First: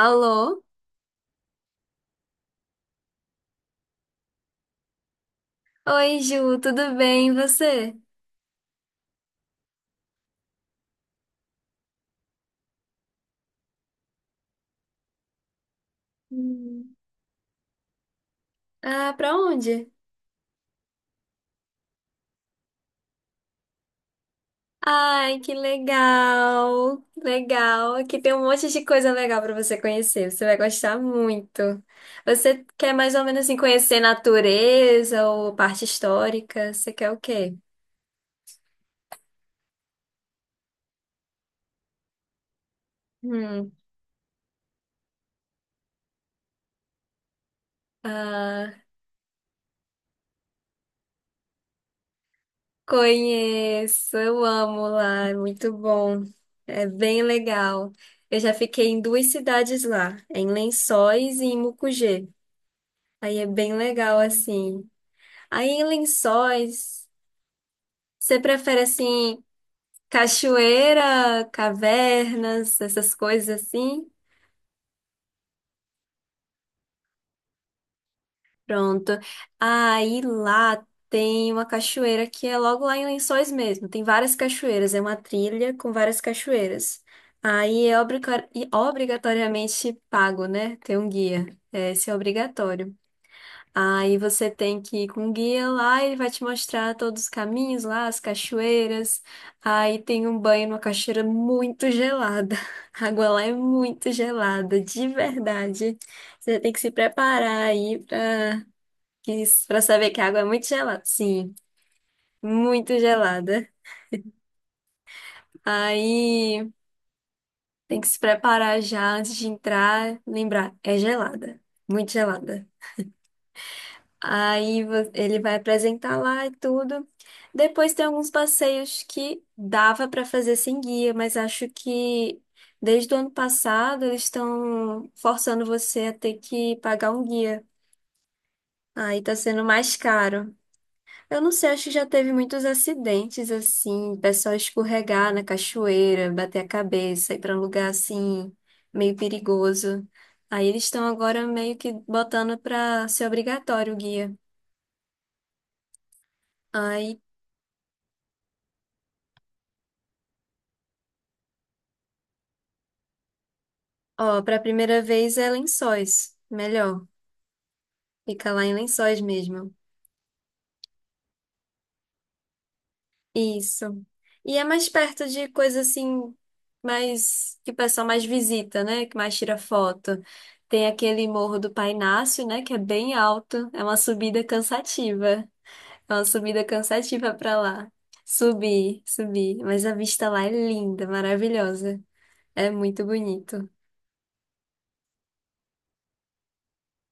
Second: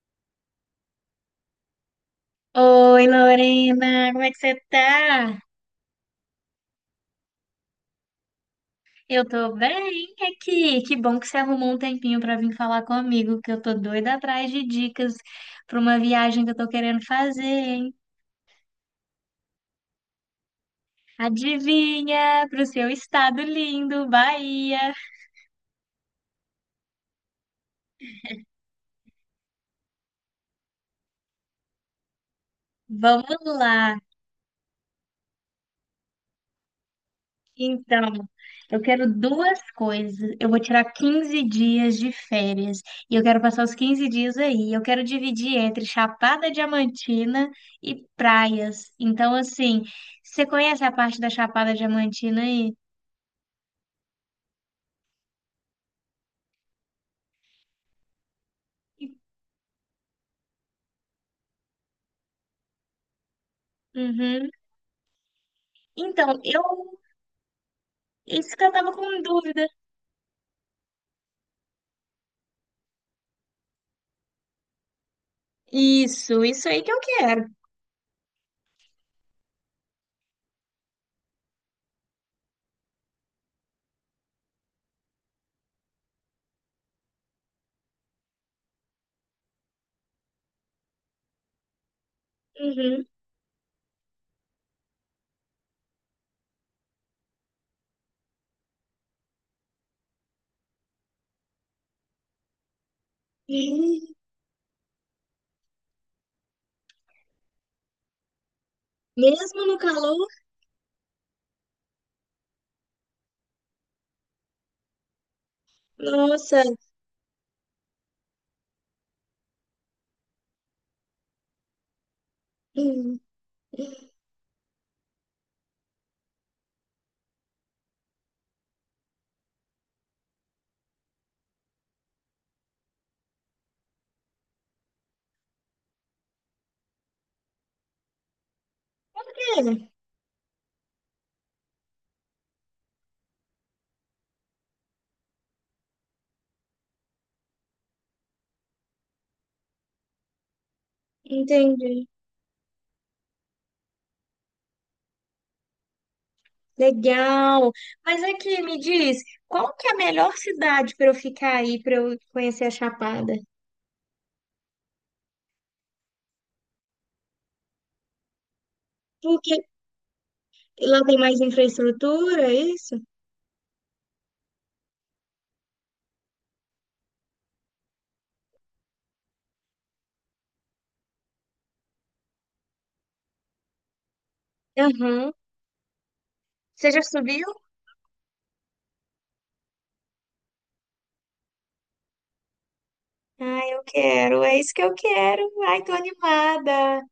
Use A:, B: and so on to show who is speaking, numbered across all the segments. A: Alô?
B: Oi, Lorena, como é que você tá?
A: Oi, Ju, tudo bem? E você?
B: Eu tô bem aqui. Que bom que você arrumou um tempinho pra vir falar comigo, que eu tô doida atrás de dicas pra uma viagem que eu tô
A: Hum.
B: querendo fazer, hein?
A: Ah, pra onde?
B: Adivinha, pro seu estado lindo, Bahia.
A: Ai, que legal! Legal! Aqui tem um monte de coisa legal pra você conhecer. Você vai gostar muito. Você quer mais ou
B: Vamos
A: menos assim, conhecer
B: lá.
A: natureza ou parte histórica? Você quer o quê?
B: Então, eu quero duas coisas. Eu vou tirar 15 dias de férias e eu quero passar
A: Hum,
B: os 15 dias aí. Eu quero dividir entre Chapada Diamantina e
A: ah,
B: praias. Então, assim, você conhece a parte da Chapada Diamantina aí?
A: conheço, eu amo lá, é muito bom. É bem legal. Eu já fiquei em duas cidades lá, em Lençóis e em Mucugê. Aí é bem legal,
B: Uhum.
A: assim. Aí em
B: Então, eu.
A: Lençóis, você
B: Isso que eu
A: prefere,
B: tava com
A: assim,
B: dúvida.
A: cachoeira, cavernas, essas coisas assim?
B: Isso aí que eu quero.
A: Pronto. Aí lá tem uma cachoeira que é logo lá em Lençóis mesmo. Tem várias cachoeiras, é uma trilha com várias cachoeiras. Aí é obrigatoriamente pago, né? Tem um guia. É, esse é obrigatório.
B: Uhum.
A: Aí você tem que ir com um guia lá, ele vai te mostrar todos os caminhos lá, as cachoeiras. Aí tem um banho numa cachoeira muito gelada. A água lá é muito gelada, de verdade. Você tem que se preparar aí pra, que-
B: Mesmo no
A: pra saber que
B: calor?
A: a água é muito gelada. Sim, muito gelada.
B: Nossa.
A: Aí tem que se preparar já antes de entrar, lembrar, é gelada, muito gelada.
B: Hum.
A: Aí ele vai apresentar lá e tudo. Depois tem alguns passeios que dava para fazer sem guia, mas acho que desde o ano passado eles estão forçando você a ter que pagar um guia. Aí tá sendo
B: É,
A: mais caro. Eu não sei, acho que já teve muitos acidentes assim, pessoal escorregar na cachoeira, bater a cabeça, ir para um lugar assim meio perigoso. Aí eles estão agora meio que
B: entendi.
A: botando para ser obrigatório o guia. Aí
B: Legal. Mas aqui me diz, qual que é a melhor cidade para eu ficar aí, para eu conhecer a Chapada?
A: ó, para a primeira vez é Lençóis, melhor. Fica lá em Lençóis
B: Porque
A: mesmo.
B: lá tem mais infraestrutura, é isso?
A: Isso. E é mais perto de coisa assim, mais que o pessoal mais visita, né? Que mais tira foto. Tem aquele Morro do Pai Inácio, né? Que é bem alto. É uma subida
B: Aham.
A: cansativa. É uma subida
B: Você já
A: cansativa
B: subiu?
A: para lá. Subir, subir. Mas a vista lá é linda, maravilhosa. É muito bonito.
B: Ai, eu quero, é isso que eu quero. Ai, tô animada.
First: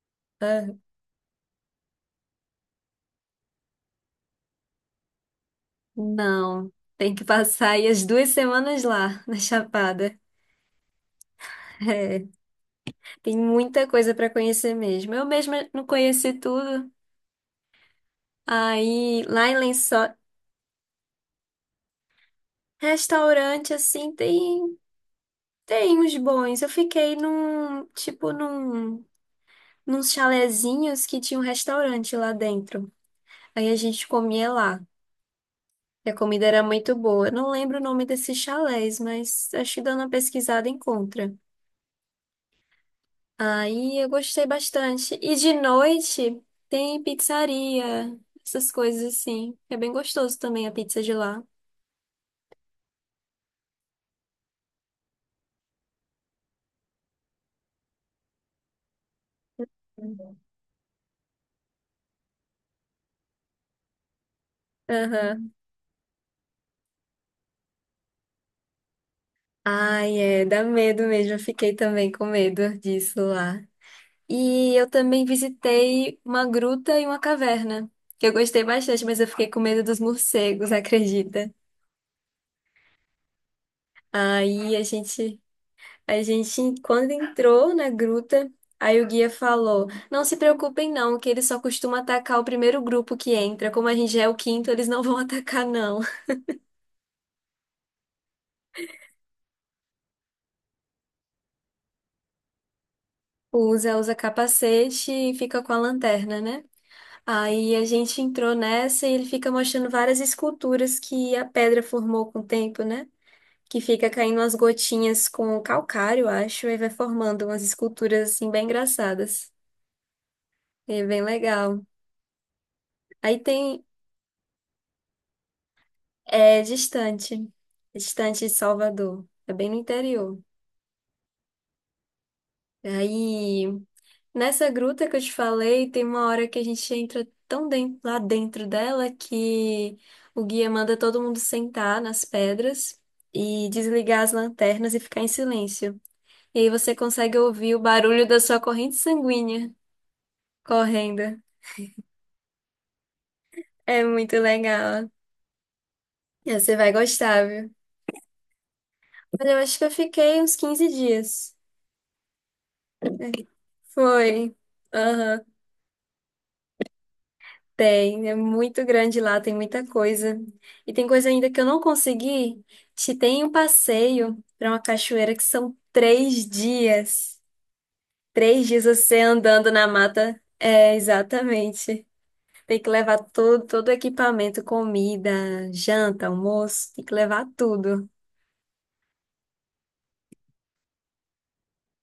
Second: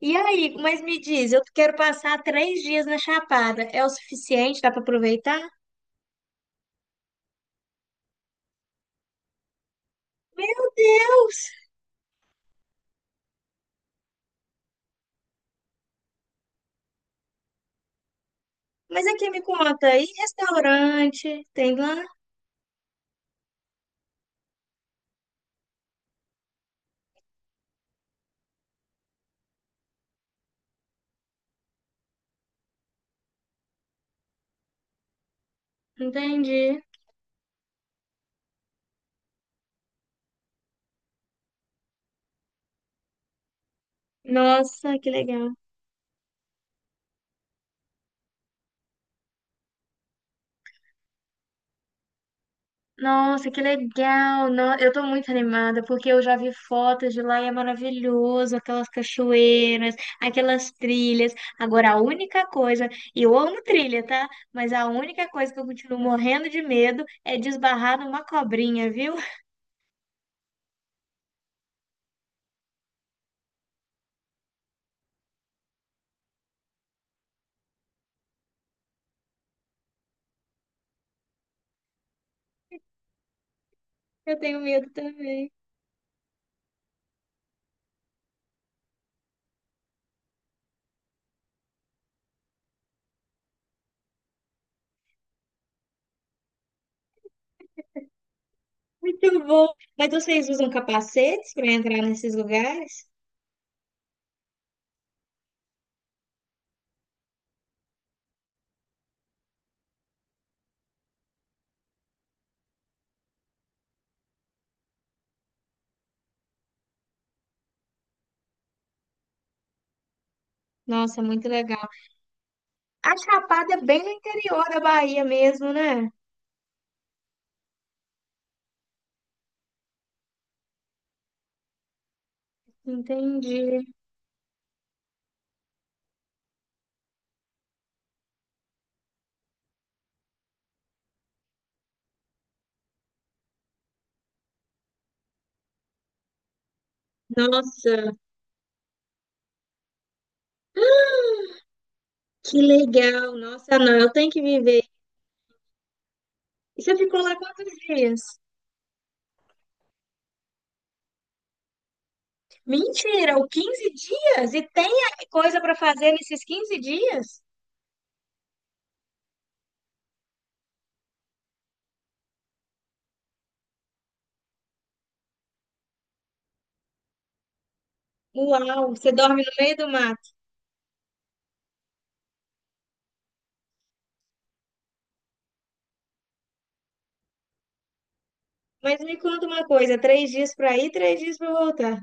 B: E aí,
A: Ah,
B: mas me diz, eu quero passar 3 dias na Chapada. É o suficiente? Dá para aproveitar?
A: não. Tem que passar aí as 2 semanas lá, na Chapada.
B: Meu Deus!
A: É, tem muita coisa para conhecer mesmo. Eu mesma não conheci tudo.
B: Mas
A: Aí,
B: aqui me
A: lá em
B: conta, e
A: Lençóis,
B: restaurante? Tem lá?
A: restaurante assim, tem uns bons. Eu fiquei num, tipo num nos chalezinhos que tinha um restaurante lá dentro. Aí a gente comia lá. E a comida era
B: Entendi.
A: muito boa. Eu não lembro o nome desses chalés, mas acho que dando uma pesquisada encontra. Aí eu gostei
B: Nossa, que
A: bastante. E
B: legal.
A: de noite tem pizzaria, essas coisas assim. É bem gostoso também a pizza de lá.
B: Nossa, que legal! No- Eu tô muito animada porque eu já vi fotos de lá e é maravilhoso, aquelas cachoeiras, aquelas trilhas. Agora, a única coisa, e eu amo trilha, tá? Mas a única coisa
A: Aham.
B: que eu continuo morrendo de medo é desbarrar numa cobrinha, viu?
A: Ai, é, dá medo mesmo. Eu fiquei também com medo disso lá. E eu também visitei uma gruta e uma caverna, que eu gostei bastante, mas eu fiquei com medo dos morcegos, acredita?
B: Eu tenho
A: Aí a
B: medo
A: gente
B: também.
A: A gente, quando entrou na gruta, aí o guia falou: Não se preocupem, não, que eles só costumam atacar o primeiro grupo que entra. Como a gente já é o quinto, eles não vão atacar, não.
B: Muito bom! Mas vocês usam capacetes para entrar nesses lugares?
A: O Zé usa capacete e fica com a lanterna, né? Aí a gente entrou nessa e ele fica mostrando várias esculturas que a pedra formou com o tempo, né? Que fica caindo umas gotinhas com calcário, acho, e vai formando umas esculturas assim bem engraçadas. É bem
B: Nossa, muito
A: legal.
B: legal. A
A: Aí
B: Chapada é
A: tem
B: bem no interior da Bahia mesmo, né?
A: É distante, é distante de Salvador, é bem no interior.
B: Entendi.
A: Aí, nessa gruta que eu te falei, tem uma hora que a gente entra tão dentro, lá dentro dela que o guia manda todo mundo sentar nas pedras e desligar as lanternas e ficar em silêncio. E aí você consegue ouvir o
B: Nossa.
A: barulho da sua corrente sanguínea correndo.
B: Que legal, nossa, não,
A: É
B: eu tenho
A: muito
B: que viver.
A: legal. Você
B: E
A: vai
B: você ficou lá
A: gostar,
B: quantos
A: viu?
B: dias?
A: Olha, eu acho que eu fiquei uns 15 dias.
B: Mentira, o
A: É.
B: 15 dias?
A: Foi.
B: E tem
A: Aham.
B: coisa para fazer nesses 15 dias?
A: Tem, é muito grande lá, tem muita coisa. E tem coisa ainda que eu não consegui. Te tem um passeio para uma cachoeira que são 3 dias. 3 dias
B: Uau, você
A: você
B: dorme no
A: andando
B: meio
A: na
B: do mato.
A: mata. É, exatamente. Tem que levar todo o equipamento, comida, janta, almoço, tem que levar tudo.
B: Mas me conta uma coisa, 3 dias para ir, 3 dias para voltar.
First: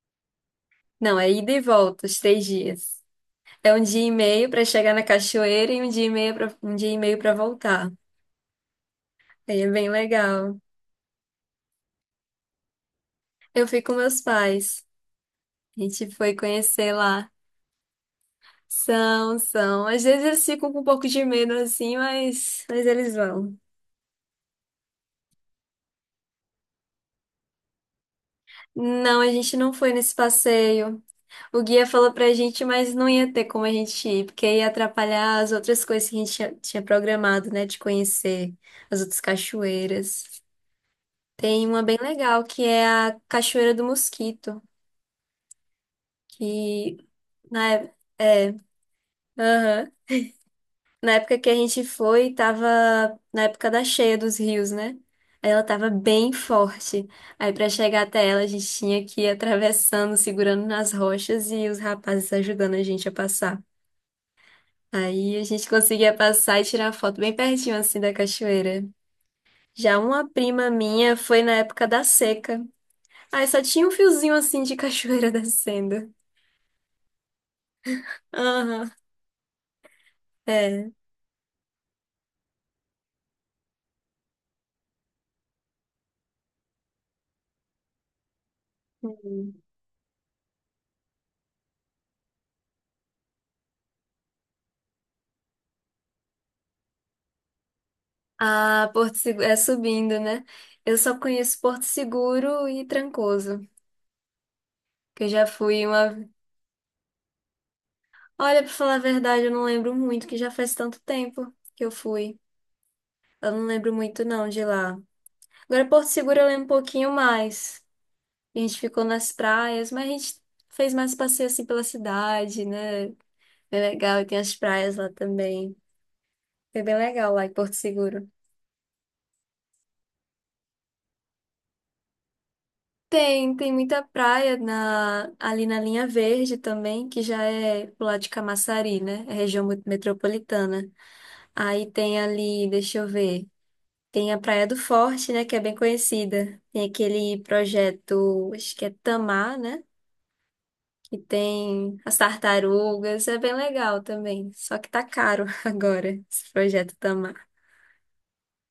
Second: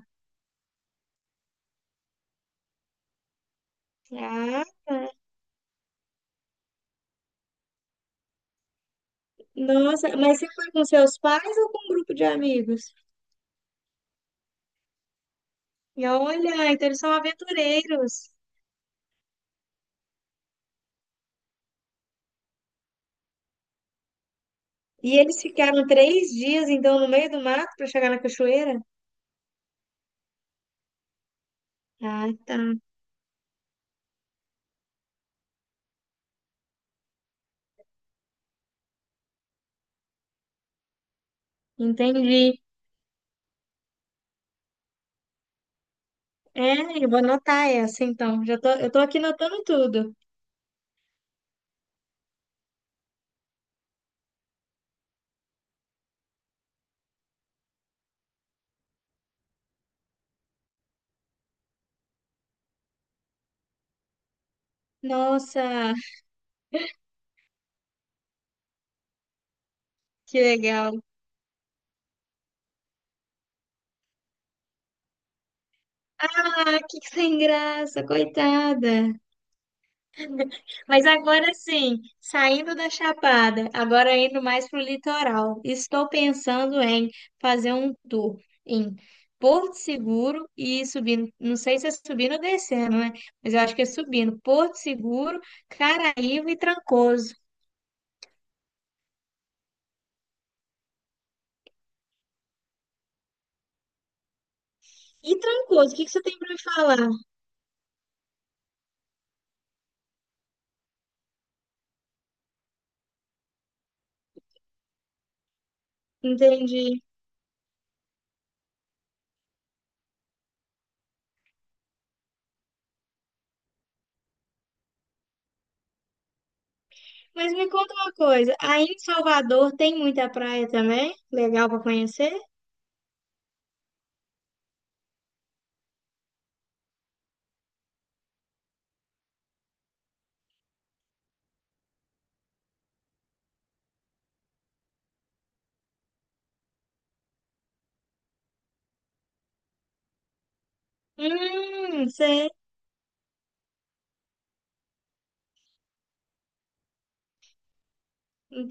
A: Não, é ida e volta, os 3 dias. É um dia e meio para
B: Ah,
A: chegar na cachoeira e um dia e meio para um dia e meio para voltar. Aí é bem
B: nossa, mas você
A: legal.
B: foi com seus pais ou com um grupo de amigos?
A: Eu fui com meus pais. A
B: E
A: gente foi
B: olha, então
A: conhecer
B: eles são
A: lá.
B: aventureiros.
A: São, são. Às vezes eles ficam com um pouco de medo assim, mas eles vão.
B: E eles ficaram 3 dias, então, no meio do mato para chegar na cachoeira?
A: Não, a gente não foi nesse passeio. O guia falou
B: Ah,
A: pra
B: tá.
A: gente, mas não ia ter como a gente ir, porque ia atrapalhar as outras coisas que a gente tinha programado, né, de conhecer as outras cachoeiras. Tem uma bem legal
B: Entendi.
A: que é a Cachoeira do Mosquito,
B: É,
A: que
B: eu vou anotar
A: na é,
B: essa então.
A: é,
B: Já tô, eu tô aqui anotando
A: aham.
B: tudo.
A: Na época que a gente foi, tava na época da cheia dos rios, né? Aí ela tava bem forte. Aí pra chegar até ela, a gente tinha que ir atravessando, segurando nas rochas e os rapazes ajudando a gente a passar. Aí a
B: Nossa,
A: gente conseguia passar e tirar foto bem pertinho assim da cachoeira. Já uma
B: que
A: prima
B: legal.
A: minha foi na época da seca. Aí só tinha um fiozinho assim de cachoeira descendo.
B: Ah, que sem graça,
A: Aham,
B: coitada.
A: é.
B: Mas agora sim, saindo da Chapada, agora indo mais pro litoral. Estou pensando em fazer um tour em Porto Seguro e ir subindo, não sei se é subindo ou descendo, né? Mas eu acho que é subindo. Porto Seguro, Caraíva e Trancoso.
A: Ah, Porto Seguro é subindo, né? Eu só conheço Porto Seguro e Trancoso, que eu
B: E
A: já fui
B: Trancoso, o que que
A: uma.
B: você tem para me falar?
A: Olha, pra falar a verdade, eu não lembro muito, que já faz tanto tempo que eu fui. Eu não lembro muito não de lá. Agora Porto Seguro eu lembro um
B: Entendi.
A: pouquinho mais. A gente ficou nas praias, mas a gente fez mais passeio assim pela cidade, né? Bem legal, e tem as praias lá também. Foi bem legal lá em
B: Mas me
A: Porto
B: conta uma
A: Seguro.
B: coisa, aí em Salvador tem muita praia também? Legal pra conhecer?
A: Tem muita praia ali na Linha Verde também, que já é pro lado de Camaçari, né? É região metropolitana. Aí tem ali, deixa eu ver, tem a Praia do Forte, né? Que é bem conhecida. Tem aquele projeto, acho que é Tamar, né? Que tem as
B: Sei.
A: tartarugas, é bem legal também. Só que tá caro agora, esse projeto Tamar.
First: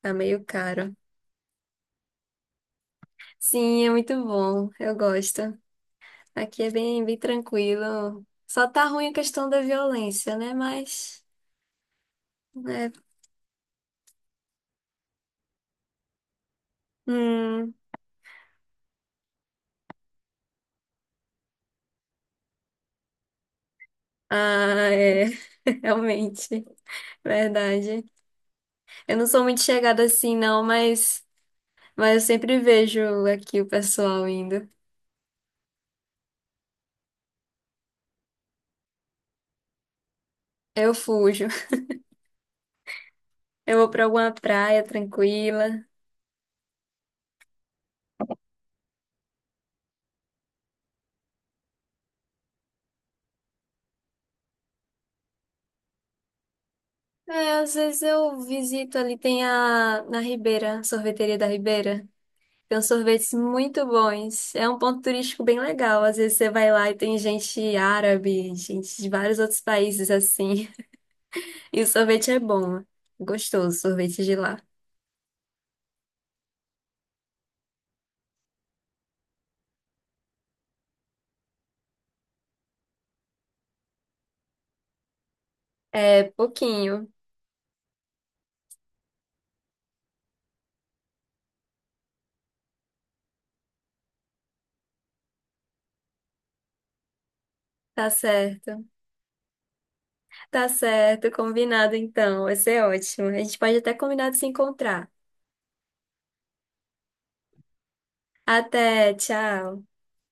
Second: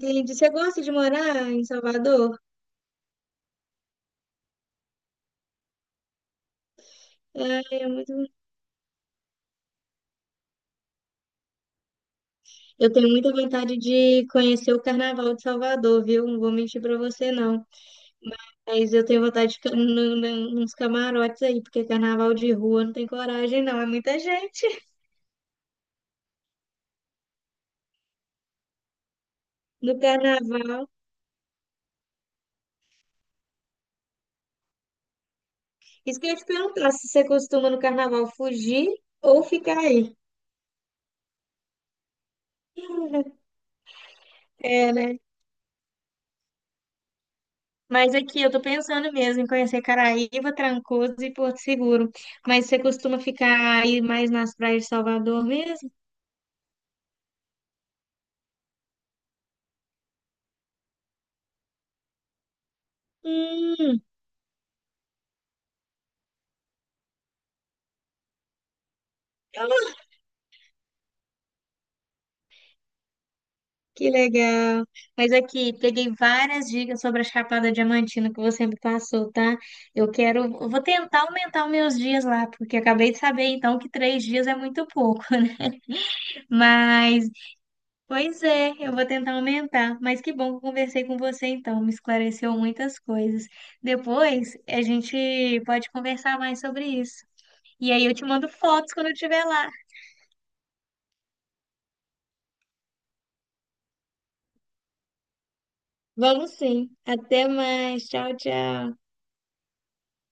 A: Tá meio
B: Você gosta de
A: caro.
B: morar em Salvador?
A: Sim, é muito bom, eu gosto. Aqui é bem, bem
B: É, é muito...
A: tranquilo. Só tá ruim a questão da violência, né? Mas,
B: Eu
A: né?
B: tenho muita vontade de conhecer o Carnaval de Salvador, viu? Não vou mentir pra você, não.
A: Hum,
B: Mas eu tenho vontade de ficar nos camarotes aí, porque carnaval de rua não tem coragem, não. É muita gente
A: ah, é. Realmente, verdade. Eu não sou muito
B: no
A: chegada assim, não,
B: carnaval.
A: mas eu sempre vejo aqui o pessoal indo.
B: Isso que eu ia te perguntar, se você costuma no carnaval fugir ou ficar aí?
A: Eu fujo. Eu vou pra alguma praia
B: É, né?
A: tranquila.
B: Mas aqui eu tô pensando mesmo em conhecer Caraíva, Trancoso e Porto Seguro. Mas você costuma ficar aí mais nas praias de Salvador mesmo?
A: É, às vezes eu visito ali, tem a na Ribeira, sorveteria da Ribeira. Tem uns sorvetes muito
B: Hum,
A: bons. É um ponto turístico bem legal. Às vezes você vai lá e tem gente árabe, gente de vários outros países assim. E o sorvete é bom. Gostoso, o
B: que
A: sorvete de lá.
B: legal. Mas aqui peguei várias dicas sobre a Chapada Diamantina que você me passou, tá? Eu quero, eu vou tentar aumentar os meus dias lá, porque acabei de saber então que 3 dias é muito pouco.
A: É pouquinho.
B: Mas Pois é, eu vou tentar aumentar, mas que bom que eu conversei com você então, me esclareceu muitas coisas. Depois a gente pode conversar mais sobre isso. E aí
A: Tá
B: eu te mando
A: certo.
B: fotos quando eu estiver lá.
A: Tá certo, combinado então. Vai ser ótimo. A gente pode até combinar de se encontrar.
B: Vamos sim. Até mais. Tchau, tchau.
A: Até, tchau.